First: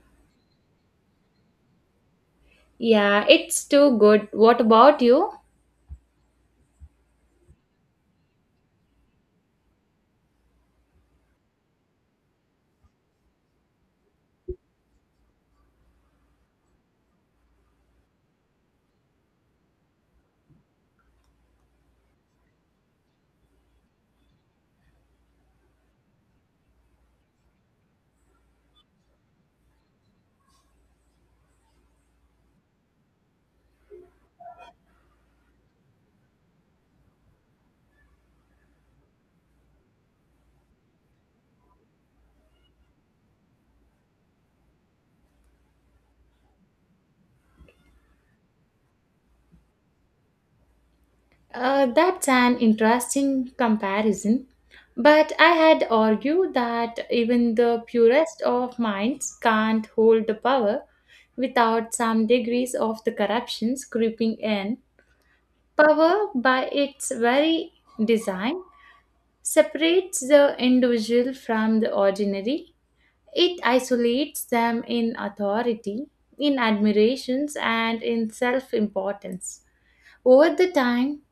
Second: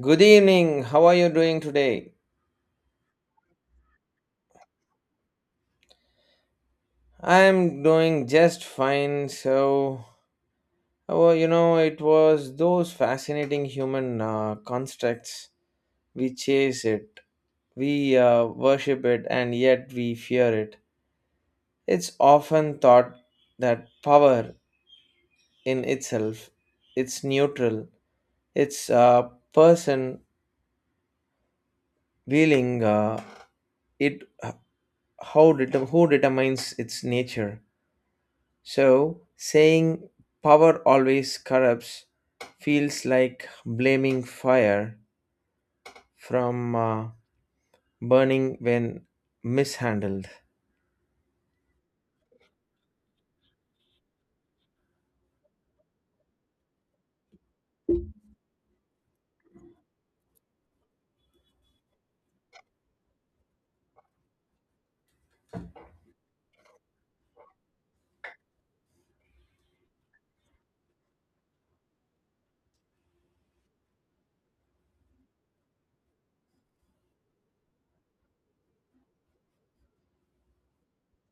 Good evening. How are you doing today? Yeah, it's too good. What about you? I'm doing just fine. It was those fascinating human constructs. We chase it, we worship it, and yet we fear it. It's often thought that power in itself, it's neutral. It's a person willing it. Who determines its nature? So, saying power always corrupts feels like blaming fire from burning when mishandled. That's an interesting comparison. But I had argued that even the purest of minds can't hold the power without some degrees of the corruptions creeping in. Power, by its very design, separates the individual from the ordinary. It isolates them in authority, in admirations, and in self importance. Over the time,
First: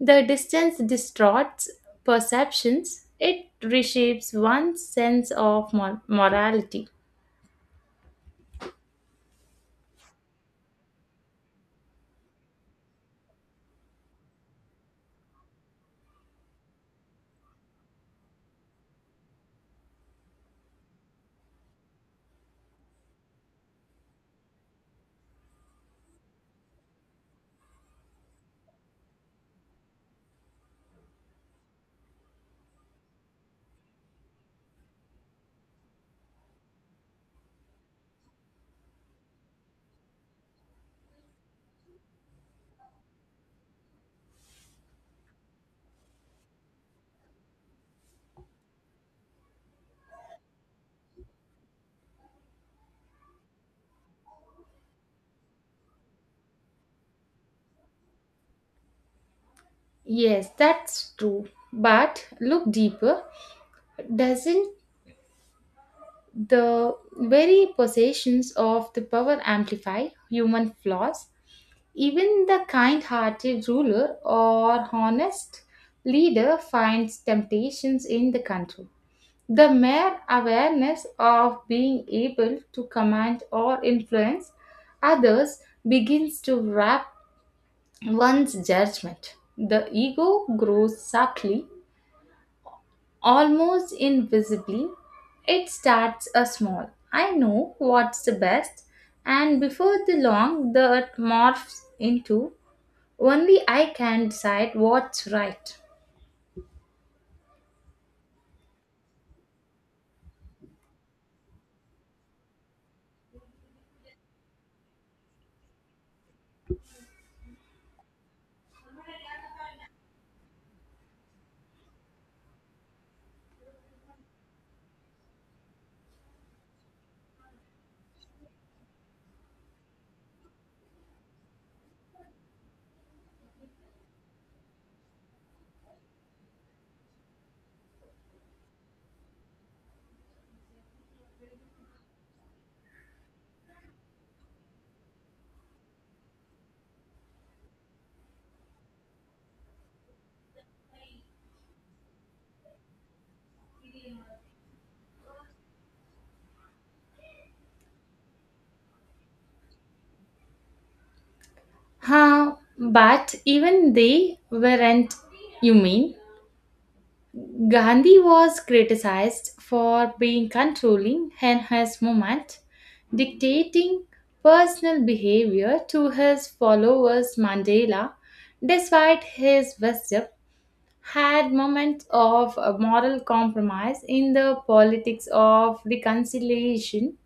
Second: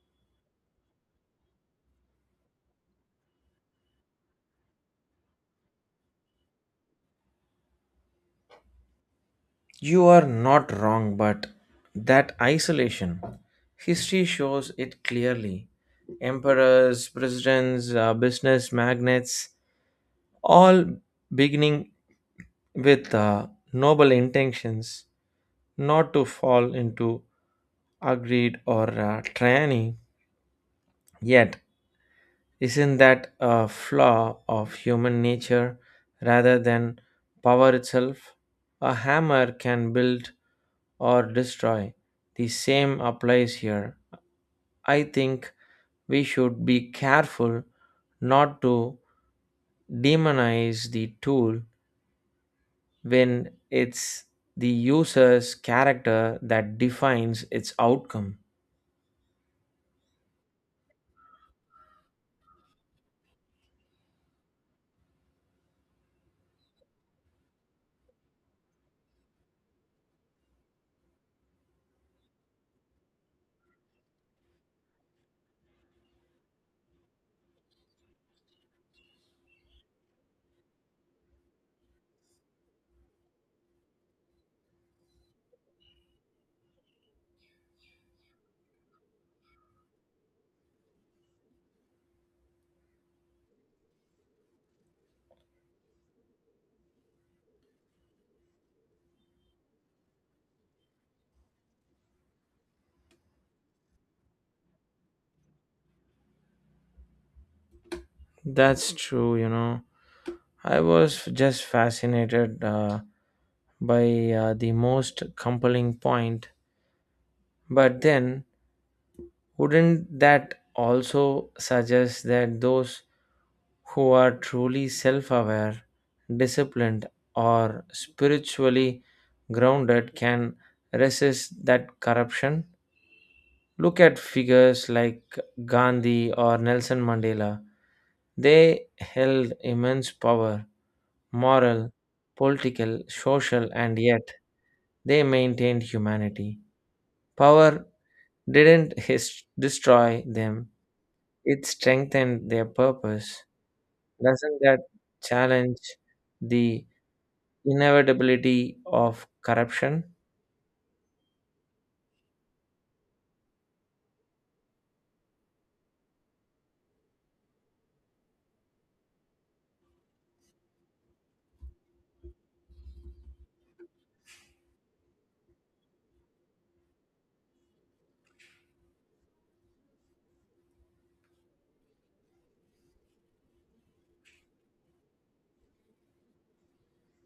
the distance distorts perceptions, it reshapes one's sense of morality. You are not wrong, but that isolation, history shows it clearly. Emperors, presidents, business magnates, all beginning with noble intentions not to fall into agreed or tyranny. Yet, isn't that a flaw of human nature rather than power itself? A hammer can build or destroy. The same applies here. I think we should be careful not to demonize the tool when it's the user's character that defines its outcome. Yes, that's true. But look deeper. Doesn't the very possessions of the power amplify human flaws? Even the kind hearted ruler or honest leader finds temptations in the control. The mere awareness of being able to command or influence others begins to wrap one's judgment. The ego grows subtly, almost invisibly. It starts a small. I know what's the best, and before the long, the morphs into only I can decide what's right. That's true, you know. I was just fascinated. By the most compelling point. But then, wouldn't that also suggest that those who are truly self aware, disciplined, or spiritually grounded can resist that corruption? Look at figures like Gandhi or Nelson Mandela. They held immense power, moral, political, social, and yet they maintained humanity. Power didn't destroy them, it strengthened their purpose. Doesn't that challenge the inevitability of corruption? Huh, but even they weren't, you mean? Gandhi was criticized for being controlling in his movement, dictating personal behavior to his followers. Mandela, despite his wisdom, had moments of moral compromise in the politics of reconciliation.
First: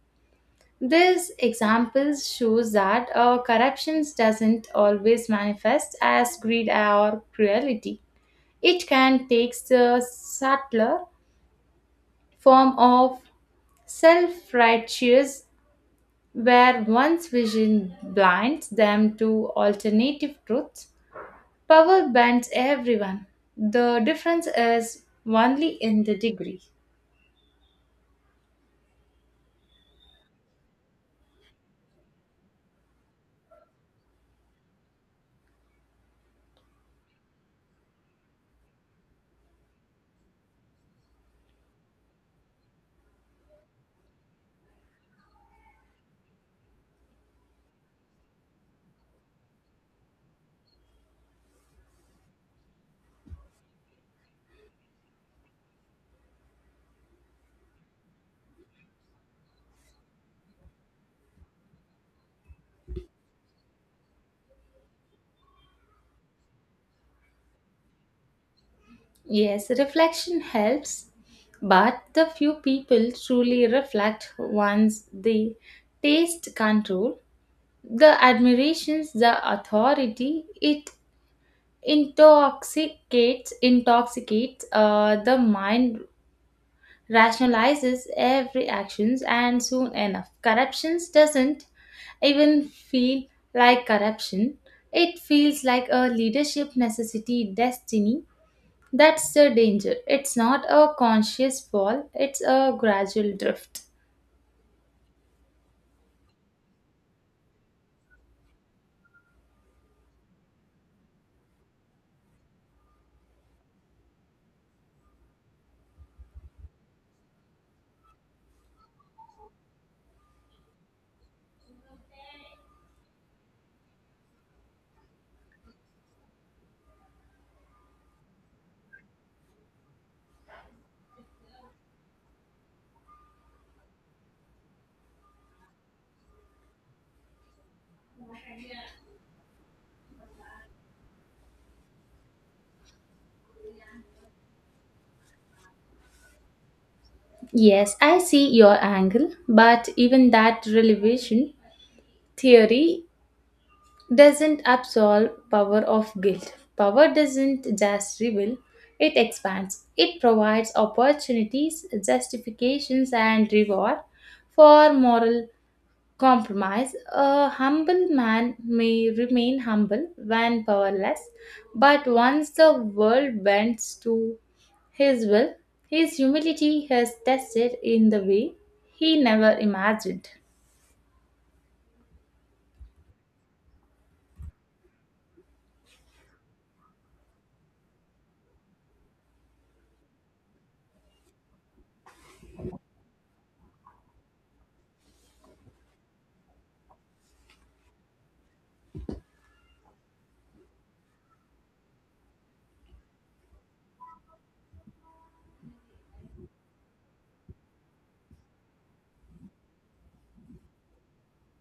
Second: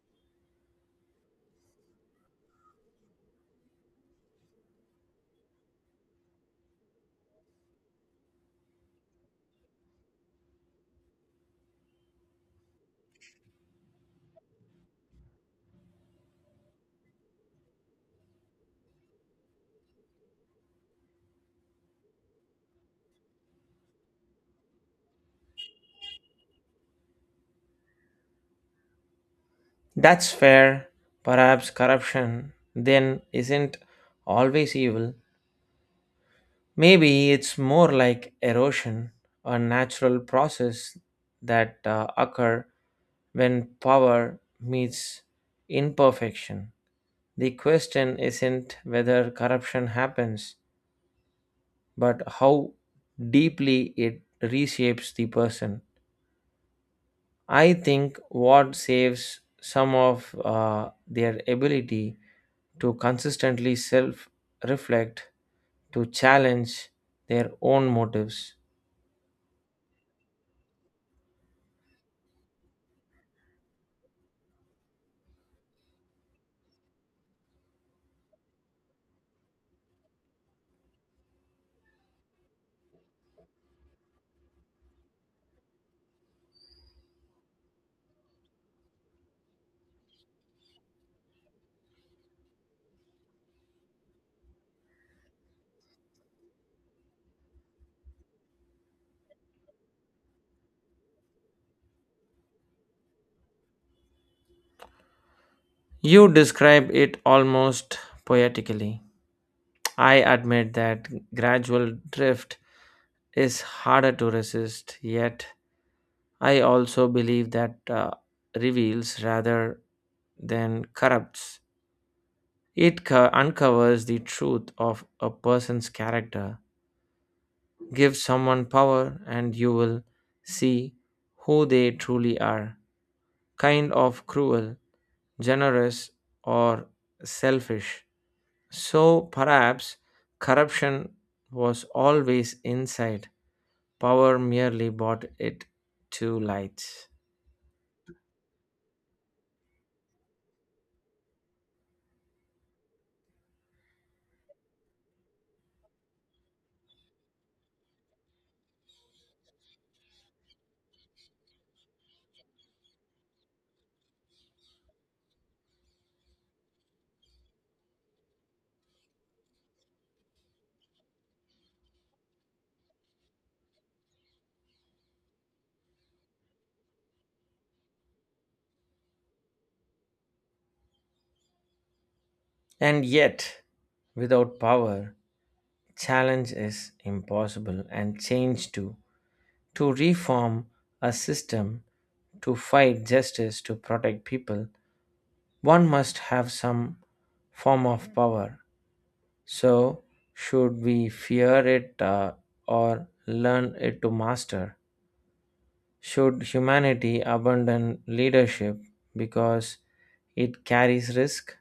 This example shows that corruption doesn't always manifest as greed or cruelty. It can take the subtler form of self-righteous where one's vision blinds them to alternative truths. Power bends everyone. The difference is only in the degree. That's fair. Perhaps corruption then isn't always evil. Maybe it's more like erosion, a natural process that occur when power meets imperfection. The question isn't whether corruption happens, but how deeply it reshapes the person. I think what saves some of their ability to consistently self reflect, to challenge their own motives. Yes, reflection helps, but the few people truly reflect once they taste control. The admirations, the authority, it intoxicates intoxicates the mind rationalizes every actions and soon enough corruption doesn't even feel like corruption. It feels like a leadership necessity destiny. That's the danger. It's not a conscious fall, it's a gradual drift. You describe it almost poetically. I admit that gradual drift is harder to resist, yet, I also believe that reveals rather than corrupts. Uncovers the truth of a person's character. Give someone power, and you will see who they truly are, kind of cruel, generous, or selfish. So perhaps corruption was always inside, power merely brought it to light. Yes, I see your angle, but even that relevation theory doesn't absolve power of guilt. Power doesn't just reveal, it expands. It provides opportunities, justifications, and reward for moral compromise. A humble man may remain humble when powerless, but once the world bends to his will, his humility is tested in the way he never imagined. And yet, without power, challenge is impossible and change too. To reform a system, to fight justice, to protect people, one must have some form of power. So should we fear it or learn it to master? Should humanity abandon leadership because it carries risk?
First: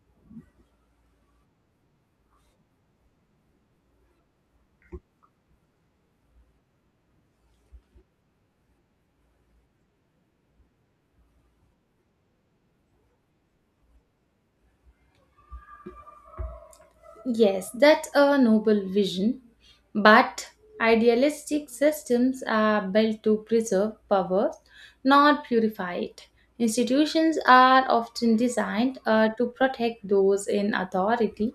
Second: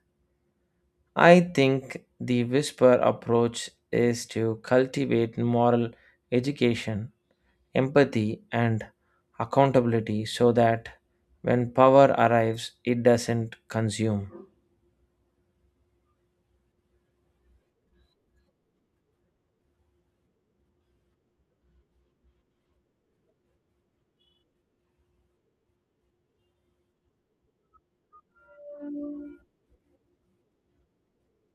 I think the whisper approach is to cultivate moral education, empathy, and accountability so that when power arrives, it doesn't consume. Yes, that's a noble vision, but idealistic systems are built to preserve power, not purify it. Institutions are often designed to protect those in authority.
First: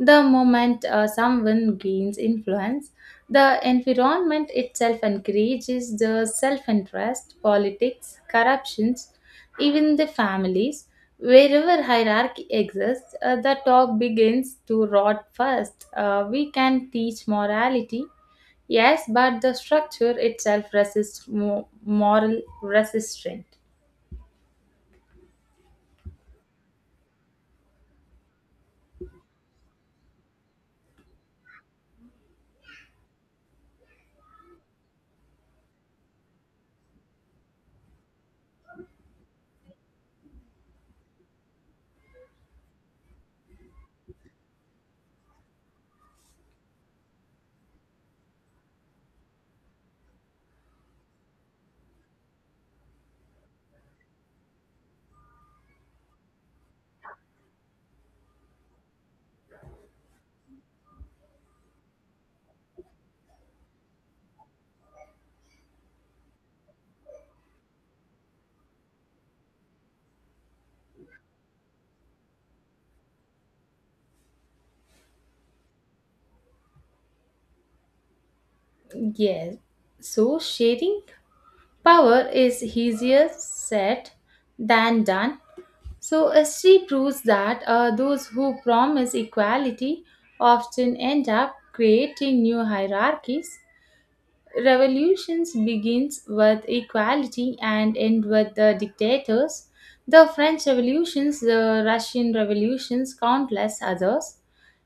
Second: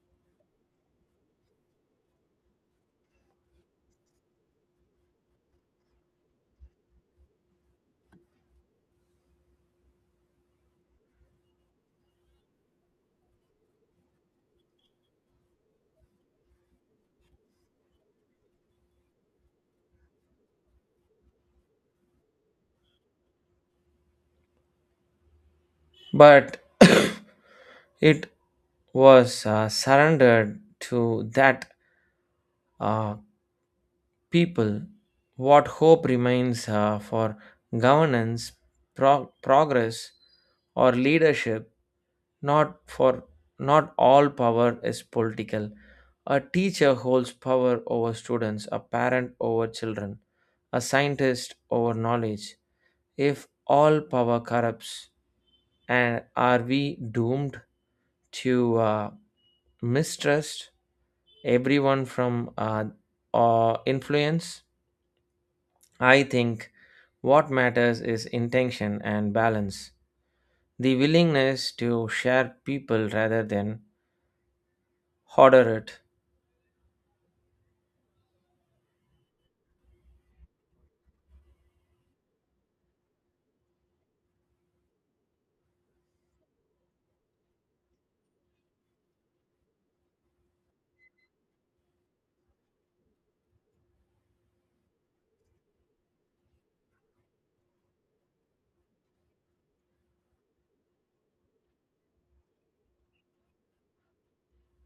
The moment someone gains influence, the environment itself encourages the self interest, politics, corruptions, even the families. Wherever hierarchy exists, the top begins to rot first. We can teach morality, yes, but the structure itself resists moral resistance. But it was surrendered to that uh, people, what hope remains for governance, progress, or leadership, not for not all power is political. A teacher holds power over students, a parent over children, a scientist over knowledge. If all power corrupts, and are we doomed to mistrust everyone from influence? I think what matters is intention and balance, the willingness to share people rather than hoarder it. Yes. So sharing power is easier said than done. So, history proves that those who promise equality often end up creating new hierarchies. Revolutions begins with equality and end with the dictators. The French revolutions, the Russian revolutions, countless others.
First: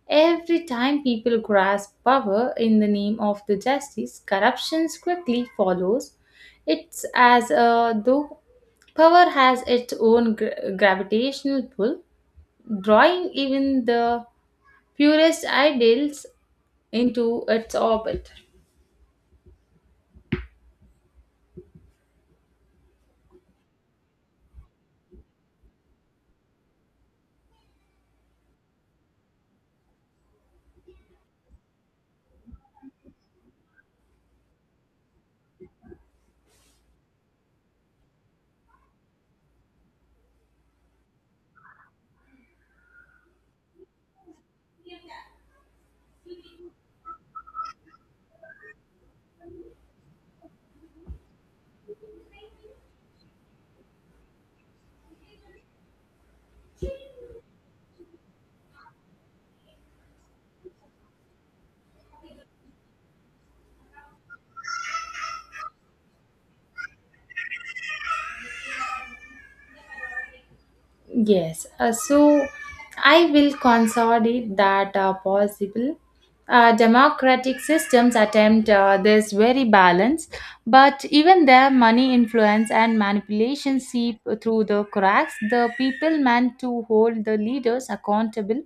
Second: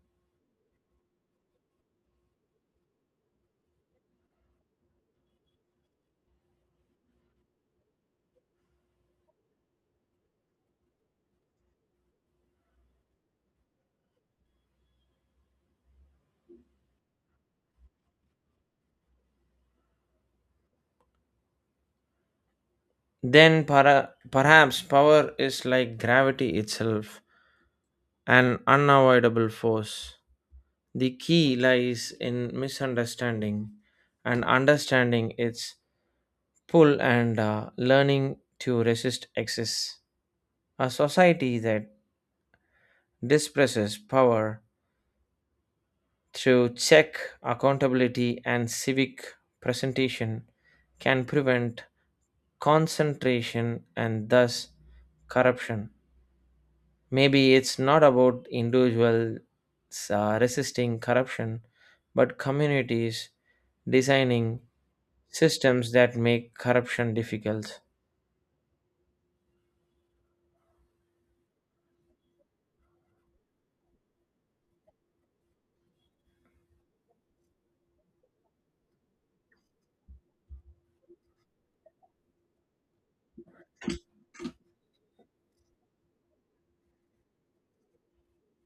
Every time people grasp power in the name of the justice, corruption quickly follows. It's as though power has its own gravitational pull, drawing even the purest ideals into its orbit. Perhaps power is like gravity itself, an unavoidable force. The key lies in misunderstanding and understanding its pull and learning to resist excess. A society that dispresses power through check, accountability and civic presentation can prevent concentration and thus corruption. Maybe it's not about individuals resisting corruption but communities designing systems that make corruption difficult. Yes, so I will consolidate that possible. Democratic systems attempt this very balance, but even their money influence and manipulation seep through the cracks. The people meant to hold the leaders accountable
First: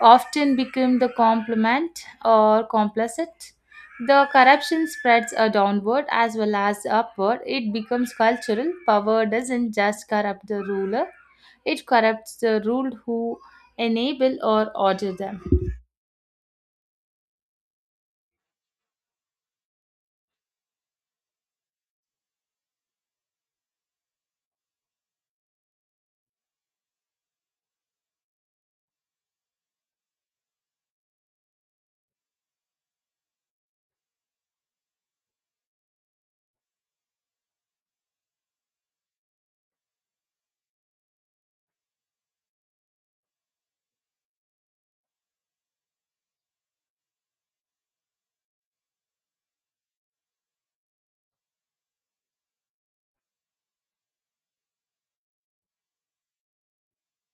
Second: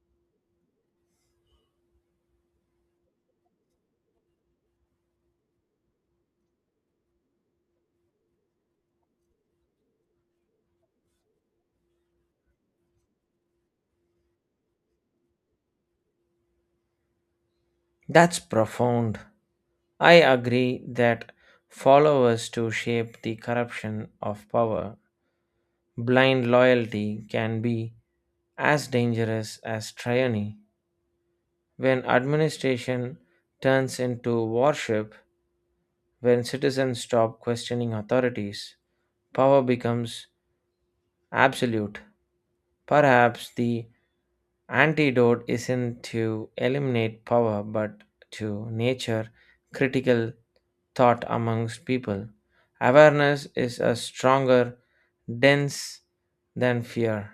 often become the complement or complicit. The corruption spreads downward as well as upward. It becomes cultural. Power doesn't just corrupt the ruler, it corrupts the ruled who enable or order them. That's profound. I agree that followers to shape the corruption of power, blind loyalty can be as dangerous as tyranny. When administration turns into worship, when citizens stop questioning authorities, power becomes absolute. Perhaps the antidote isn't to eliminate power but to nature critical thought amongst people. Awareness is a stronger dense than fear.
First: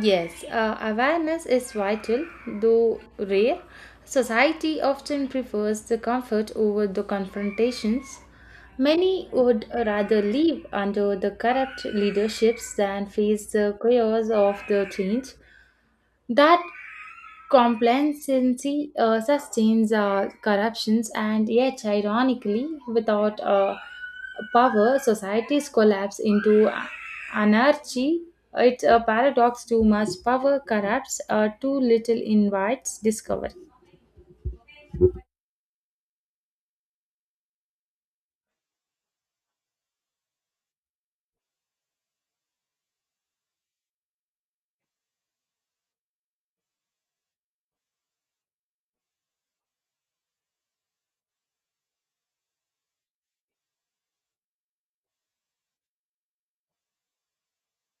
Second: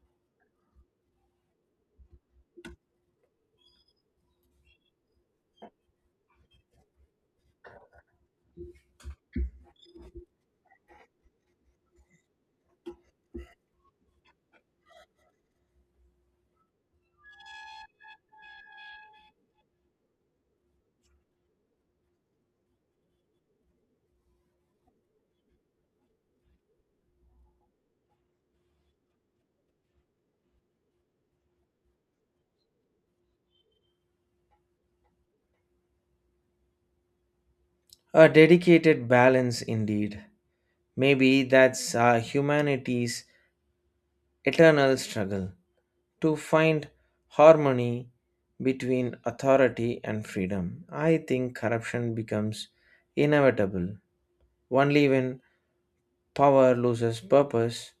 Yes, awareness is vital, though rare. Society often prefers the comfort over the confrontations. Many would rather live under the corrupt leaderships than face the chaos of the change. That complacency sustains corruptions, and yet, ironically, without power, societies collapse into anarchy. It's a paradox. Too much power corrupts, too little invites discovery. A dedicated balance indeed. Maybe that's humanity's eternal struggle to find harmony between authority and freedom. I think corruption becomes inevitable only when power loses purpose,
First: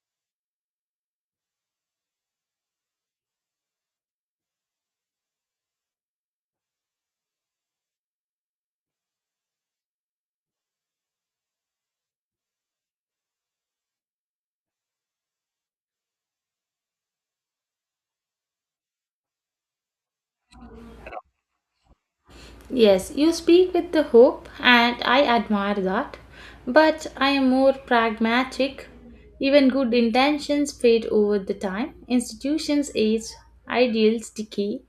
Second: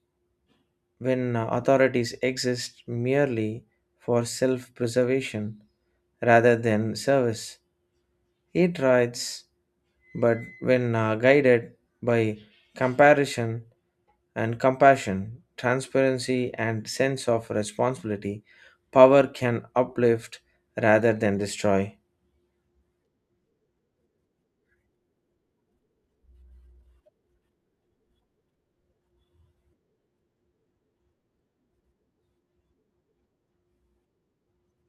when authorities exist merely for self preservation rather than service. It writes, but when guided by comparison, and compassion, transparency, and sense of responsibility, power can uplift rather than destroy. Yes, you speak with the hope, and I admire that. But I am more pragmatic. Even good intentions fade over the time. Institutions age, ideals decay,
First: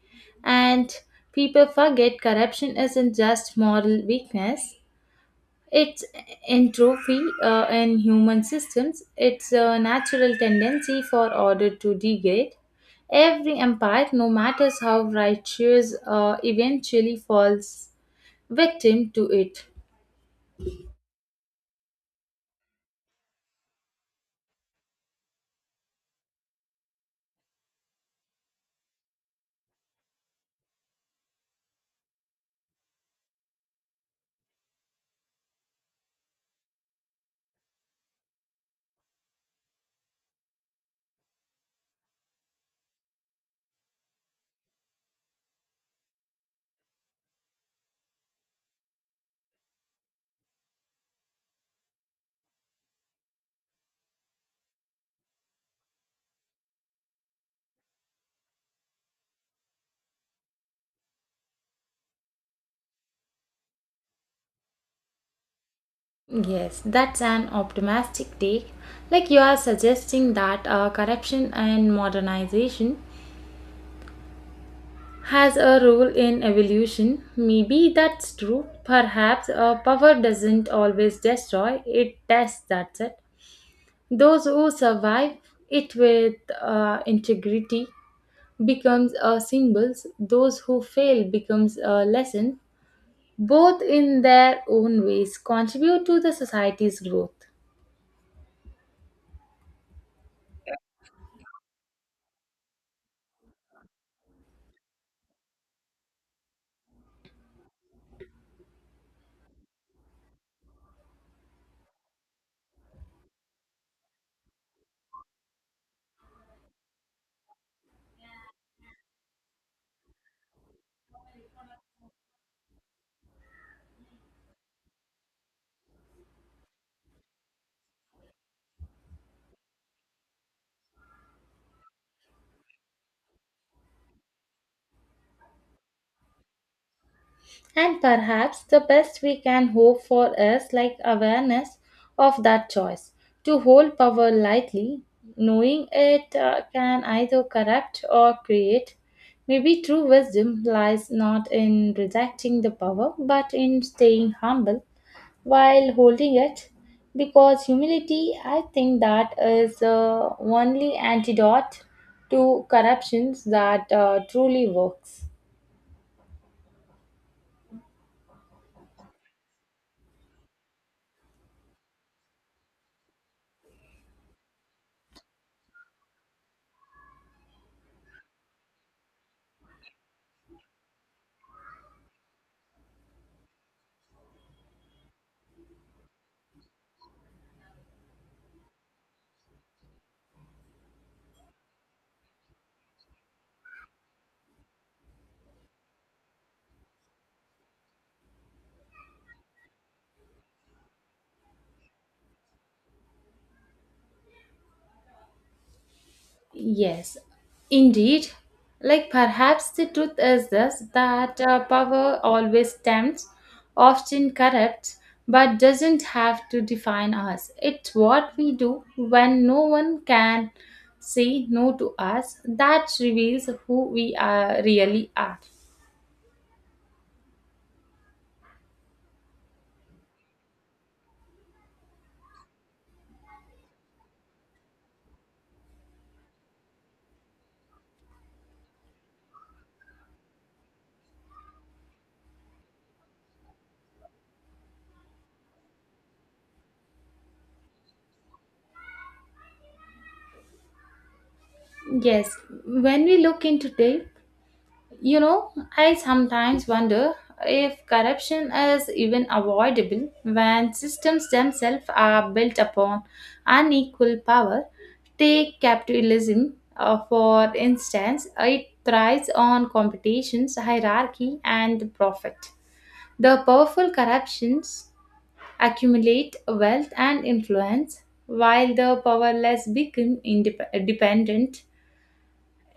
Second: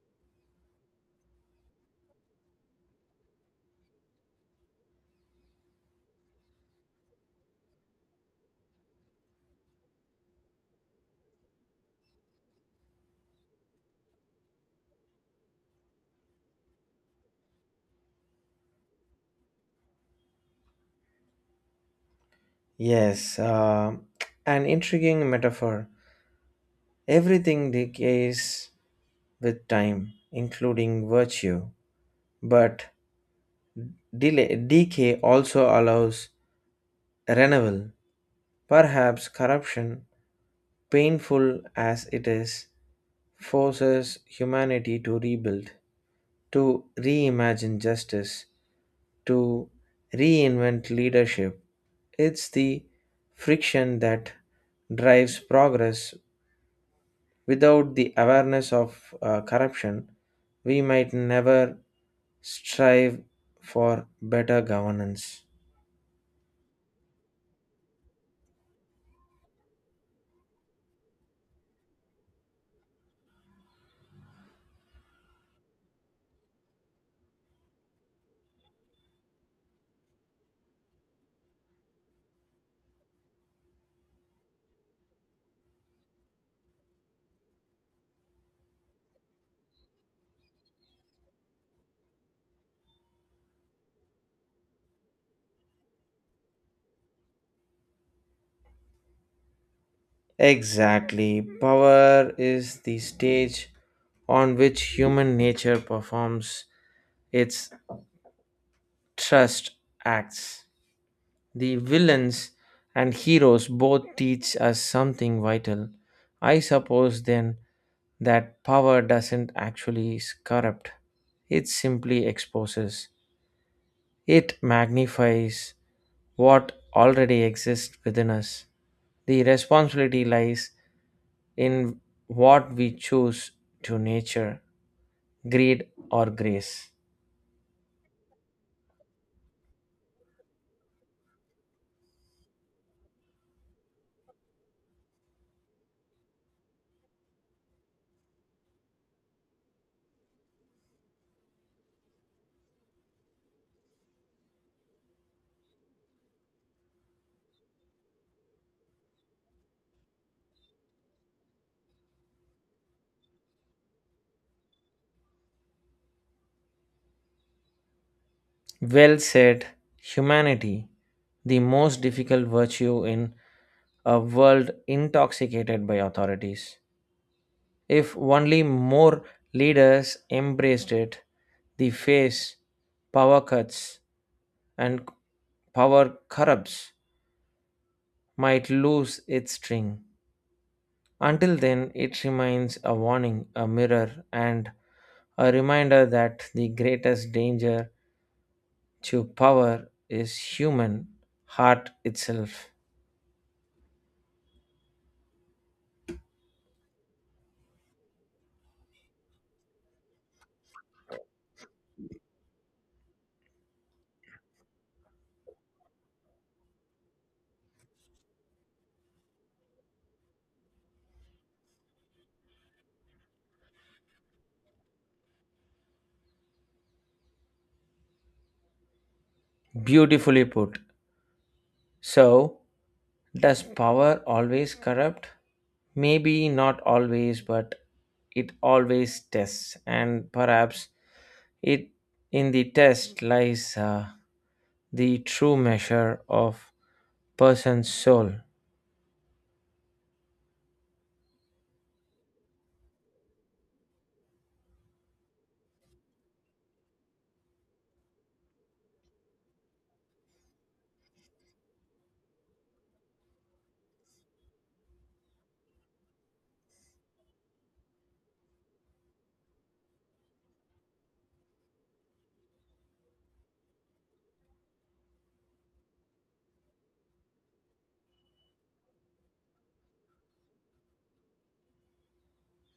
and people forget corruption isn't just moral weakness. It's entropy in human systems. It's a natural tendency for order to degrade. Every empire, no matter how righteous, eventually falls victim to it. Yes, an intriguing metaphor. Everything decays with time, including virtue, but delay, decay also allows renewal. Perhaps corruption, painful as it is, forces humanity to rebuild, to reimagine justice, to reinvent leadership. It's the friction that drives progress. Without the awareness of corruption, we might never strive for better governance. Yes, that's an optimistic take. Like you are suggesting that corruption and modernization has a role in evolution. Maybe that's true. Perhaps power doesn't always destroy, it tests, that's it. Those who survive it with integrity becomes a symbols. Those who fail becomes a lesson. Both in their own ways contribute to the society's growth. Exactly. Power is the stage on which human nature performs its trust acts. The villains and heroes both teach us something vital. I suppose then that power doesn't actually corrupt, it simply exposes, it magnifies what already exists within us. The responsibility lies in what we choose to nature, greed, or grace. And perhaps the best we can hope for is like awareness of that choice to hold power lightly, knowing it can either corrupt or create. Maybe true wisdom lies not in rejecting the power but in staying humble while holding it. Because humility, I think that is the only antidote to corruptions that truly works. Well said, humanity, the most difficult virtue in a world intoxicated by authorities. If only more leaders embraced it, the face power cuts and power corrupts might lose its sting. Until then, it remains a warning, a mirror, and a reminder that the greatest danger to power is human heart itself. Yes, indeed. Like perhaps the truth is this that power always tempts, often corrupts, but doesn't have to define us. It's what we do when no one can say no to us that reveals who we are, really are. Beautifully put. So, does power always corrupt? Maybe not always, but it always tests, and perhaps it in the test lies the true measure of person's soul. Yes, when we look into depth, you know, I sometimes wonder if corruption is even avoidable when systems themselves are built upon unequal power. Take capitalism, for instance, it thrives on competitions, hierarchy, and profit. The powerful corruptions accumulate wealth and influence, while the powerless become independent.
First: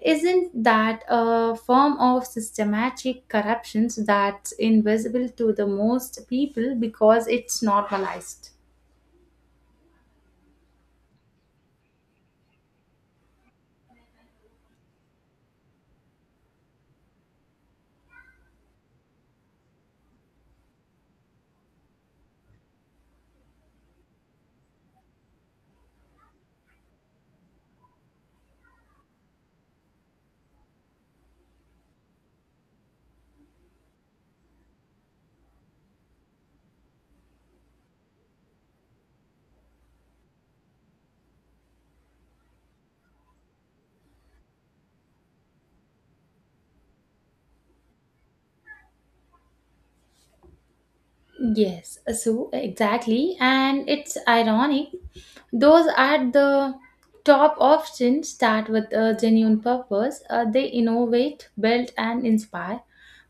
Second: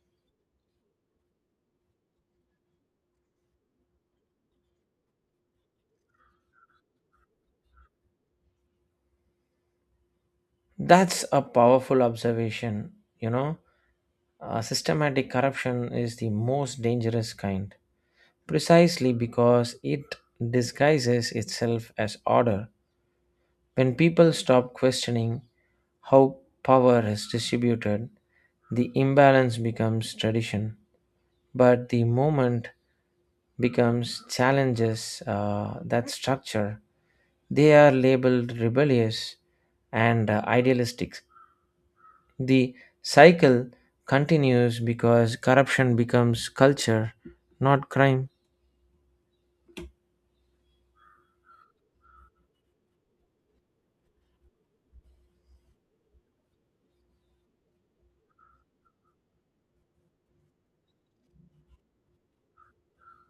Isn't that a form of systematic corruption that's invisible to the most people because it's normalized? That's a powerful observation. You know, systematic corruption is the most dangerous kind, precisely because it disguises itself as order. When people stop questioning how power is distributed, the imbalance becomes tradition. But the moment becomes challenges that structure. They are labeled rebellious and idealistic. The cycle continues because corruption becomes culture, not crime. Yes, so exactly, and it's ironic. Those at the top often start with a genuine purpose. They innovate, build, and inspire.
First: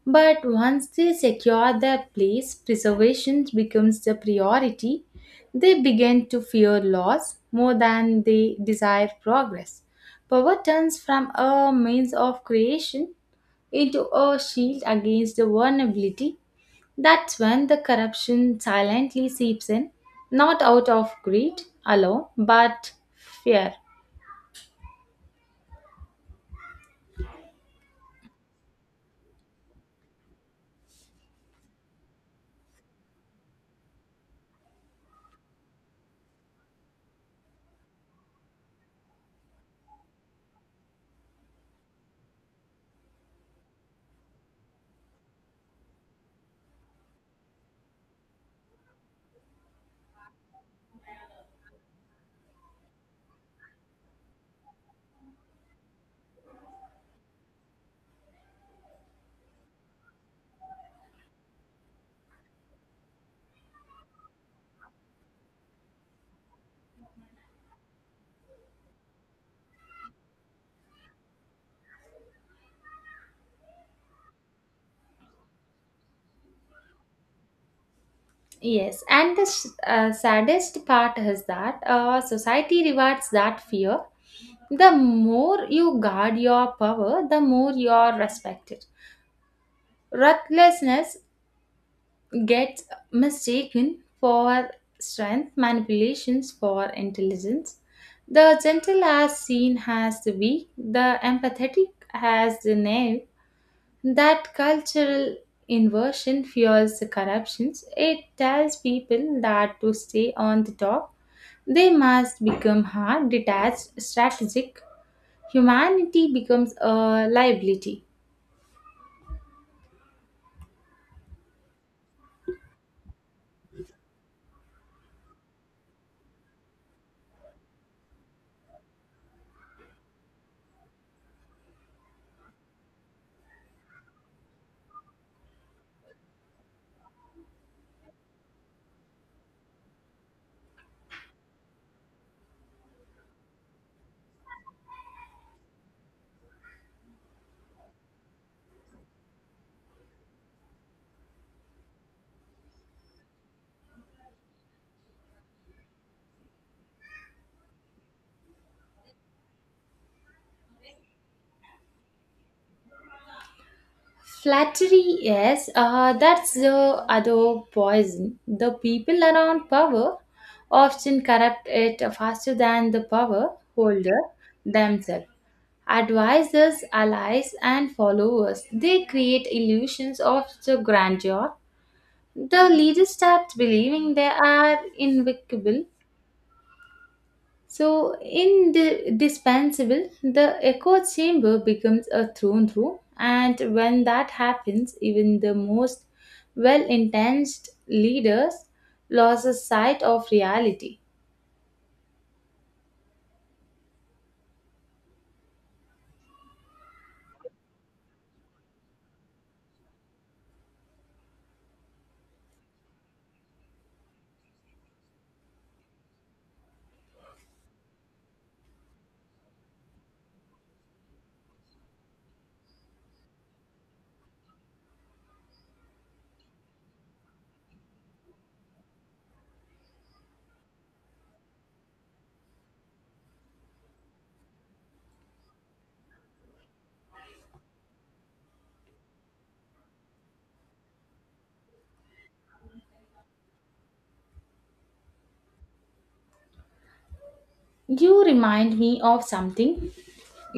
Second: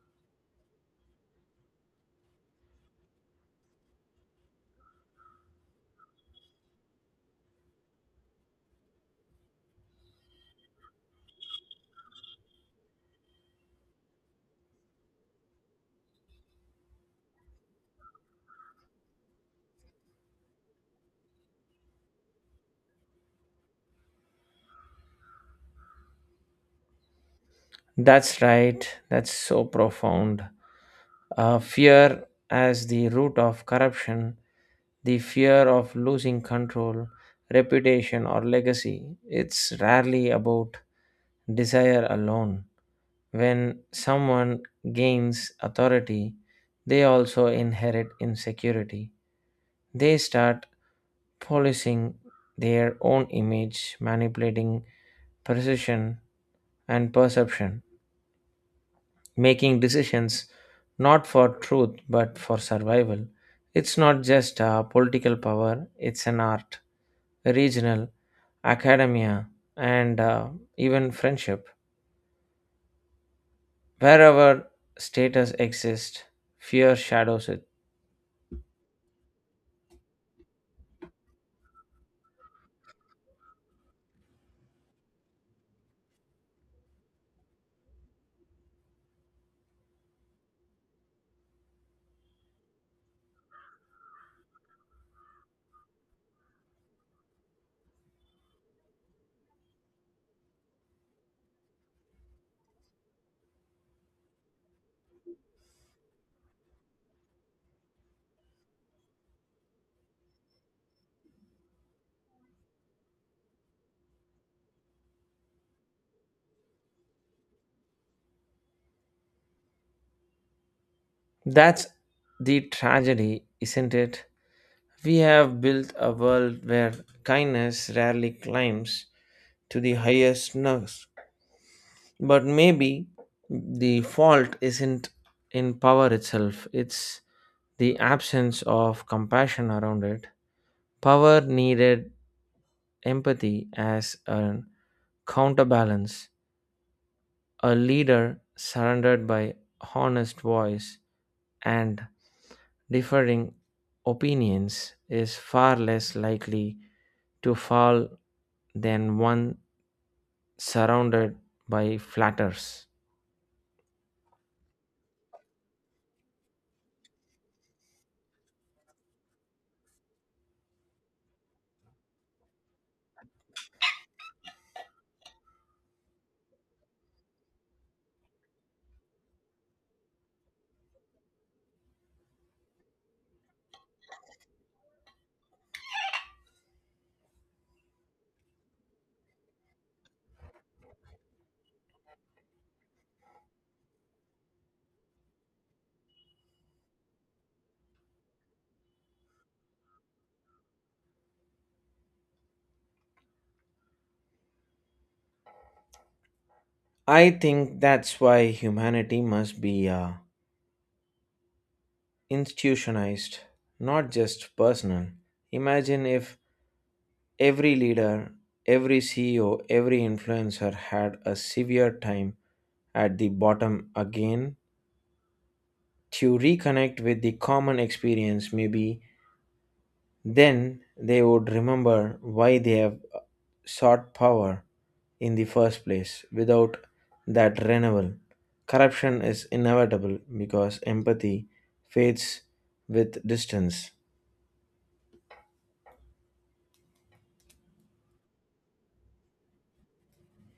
But once they secure their place, preservation becomes the priority. They begin to fear loss more than they desire progress. Power turns from a means of creation into a shield against the vulnerability. That's when the corruption silently seeps in, not out of greed alone, but fear. That's right. That's so profound. Fear as the root of corruption, the fear of losing control, reputation, or legacy. It's rarely about desire alone. When someone gains authority, they also inherit insecurity. They start policing their own image, manipulating precision and perception, making decisions not for truth but for survival. It's not just a political power, it's an art, regional, academia, and even friendship. Wherever status exists, fear shadows it. Yes, and the saddest part is that society rewards that fear. The more you guard your power, the more you are respected. Ruthlessness gets mistaken for strength, manipulations for intelligence. The gentle as seen as the weak, the empathetic as the naive. That cultural inversion fuels the corruptions. It tells people that to stay on the top, they must become hard, detached, strategic. Humanity becomes a liability. That's the tragedy, isn't it? We have built a world where kindness rarely climbs to the highest notes. But maybe the fault isn't in power itself, it's the absence of compassion around it. Power needed empathy as a counterbalance, a leader surrounded by honest voice and differing opinions is far less likely to fall than one surrounded by flatters. Flattery, yes, that's the other poison. The people around power often corrupt it faster than the power holder themselves. Advisors, allies, and followers, they create illusions of the grandeur. The leaders start believing they are invincible so, indispensable, the echo chamber becomes a throne room, and when that happens, even the most well-intentioned leaders loses sight of reality. I think that's why humanity must be institutionalized, not just personal. Imagine if every leader, every CEO, every influencer had a severe time at the bottom again to reconnect with the common experience. Maybe then they would remember why they have sought power in the first place. Without that renewal, corruption is inevitable because empathy fades with distance. You remind me of something.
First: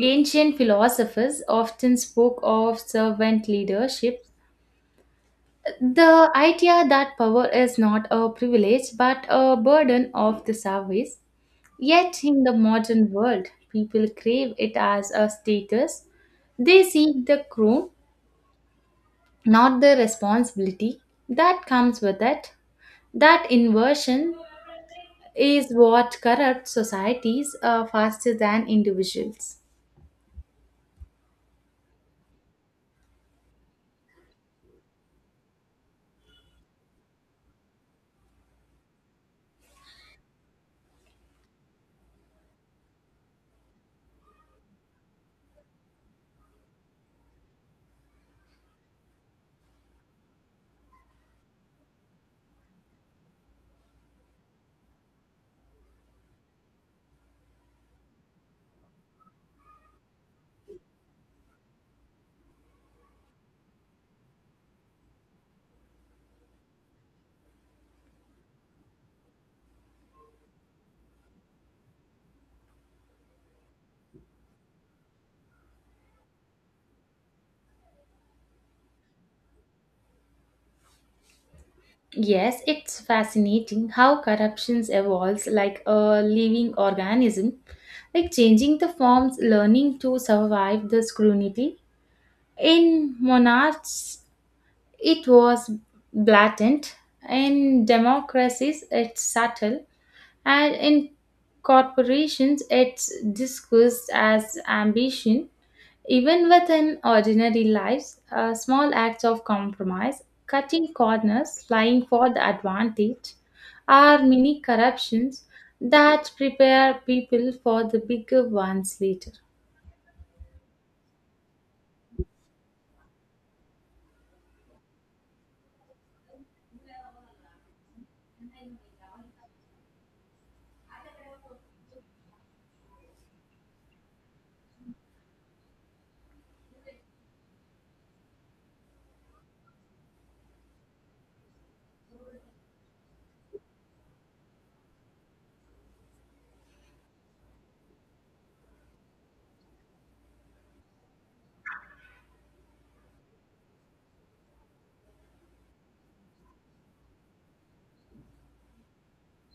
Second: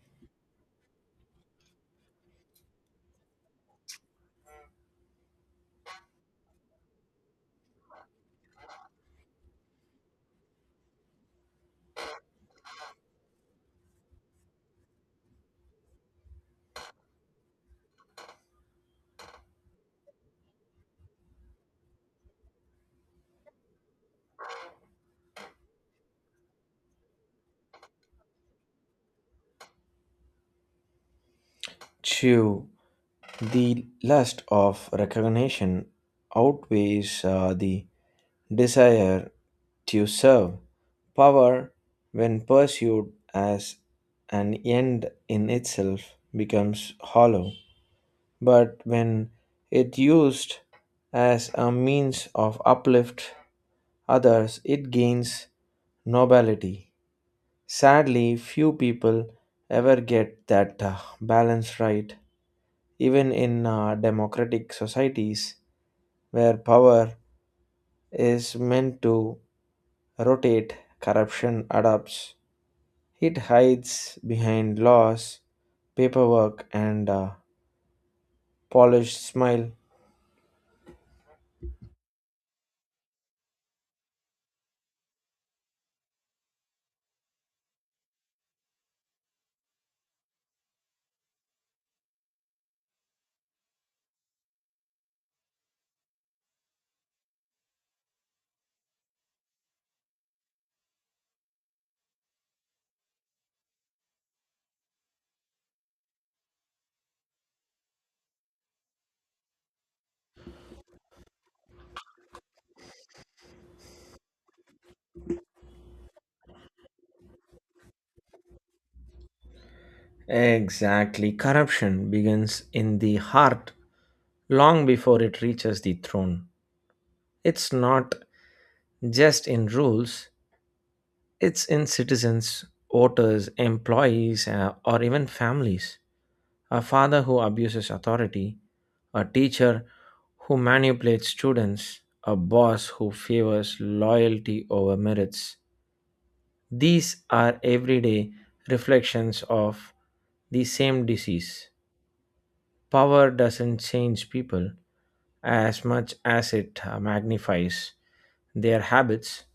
Ancient philosophers often spoke of servant leadership, the idea that power is not a privilege but a burden of the service. Yet, in the modern world, people crave it as a status. They seek the crown, not the responsibility that comes with it. That inversion is what corrupts societies faster than individuals. Two, the lust of recognition outweighs the desire to serve, power, when pursued as an end in itself, becomes hollow, but when it used as a means of uplift others, it gains nobility. Sadly, few people ever get that balance right, even in democratic societies where power is meant to rotate, corruption adapts. It hides behind laws, paperwork, and a polished smile. Yes, it's fascinating how corruption evolves like a living organism, like changing the forms, learning to survive the scrutiny. In monarchs it was blatant. In democracies, it's subtle, and in corporations, it's discussed as ambition. Even within ordinary lives, small acts of compromise, cutting corners, lying for the advantage, are mini corruptions that prepare people for the bigger ones later. Exactly, corruption begins in the heart long before it reaches the throne. It's not just in rules, it's in citizens, voters, employees, or even families. A father who abuses authority, a teacher who manipulates students, a boss who favors loyalty over merits. These are everyday reflections of the same disease. Power doesn't change people as much as it magnifies their habits.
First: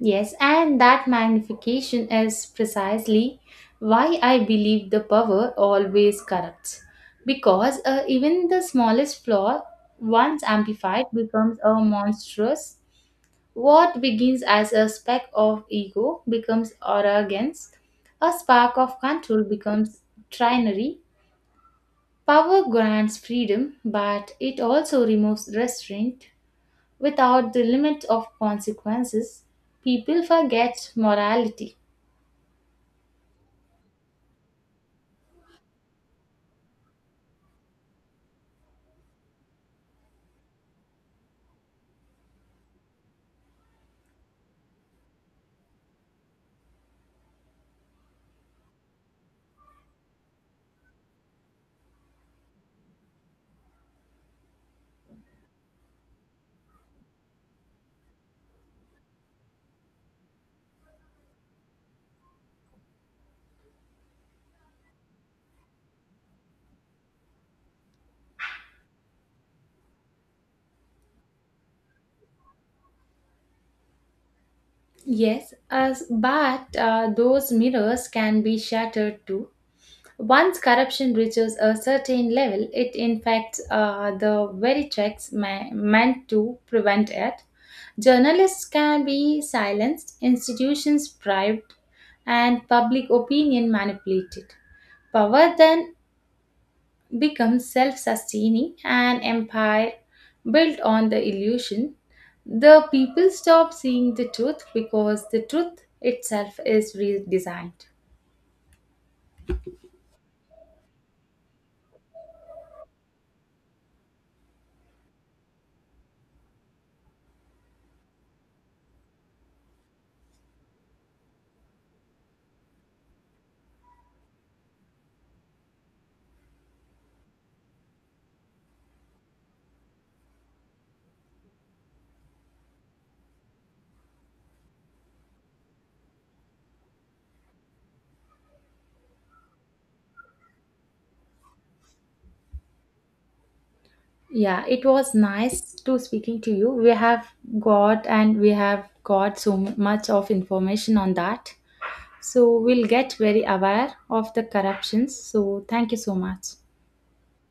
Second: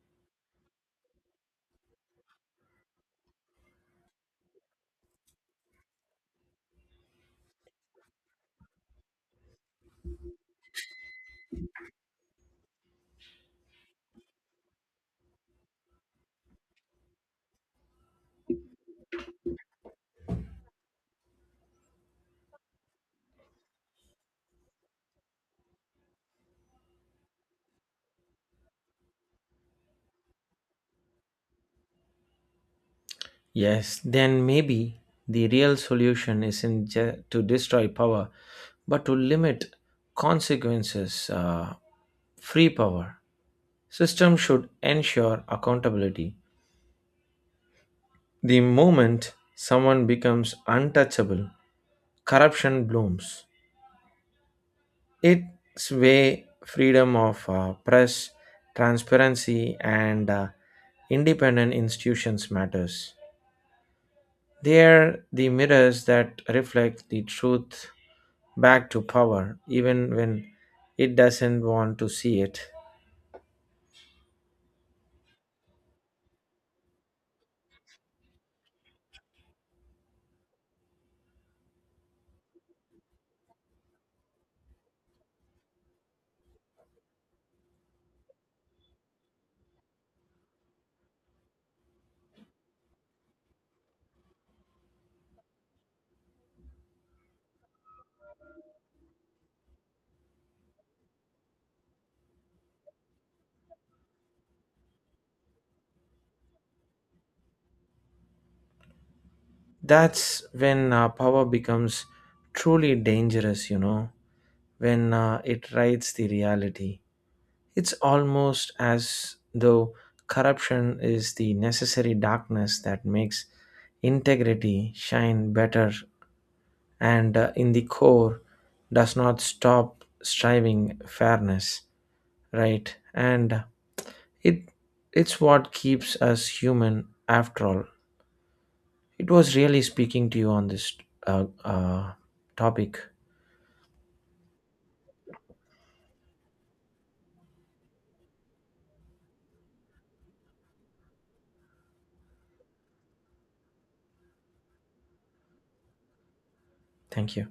Yes, and that magnification is precisely why I believe the power always corrupts. Because even the smallest flaw, once amplified, becomes a monstrous. What begins as a speck of ego becomes arrogance, a spark of control becomes trinary. Power grants freedom, but it also removes restraint. Without the limit of consequences, people forget morality. Yes, then maybe the real solution isn't to destroy power, but to limit consequences free power. System should ensure accountability. The moment someone becomes untouchable, corruption blooms. Its way freedom of press, transparency and independent institutions matters. They are the mirrors that reflect the truth back to power even when it doesn't want to see it. Yes, as, but those mirrors can be shattered too. Once corruption reaches a certain level, it infects the very checks meant to prevent it. Journalists can be silenced, institutions bribed, and public opinion manipulated. Power then become self sustaining an empire built on the illusion, the people stop seeing the truth because the truth itself is redesigned. That's when power becomes truly dangerous, you know, when it writes the reality. It's almost as though corruption is the necessary darkness that makes integrity shine better and in the core does not stop striving fairness right and it it's what keeps us human after all. It was really speaking to you on this uh, uh, topic. Yeah, it was nice to speaking to you. We have got and we have got so much of information on that. So we'll get very aware of the corruptions. So thank you so much. Thank you.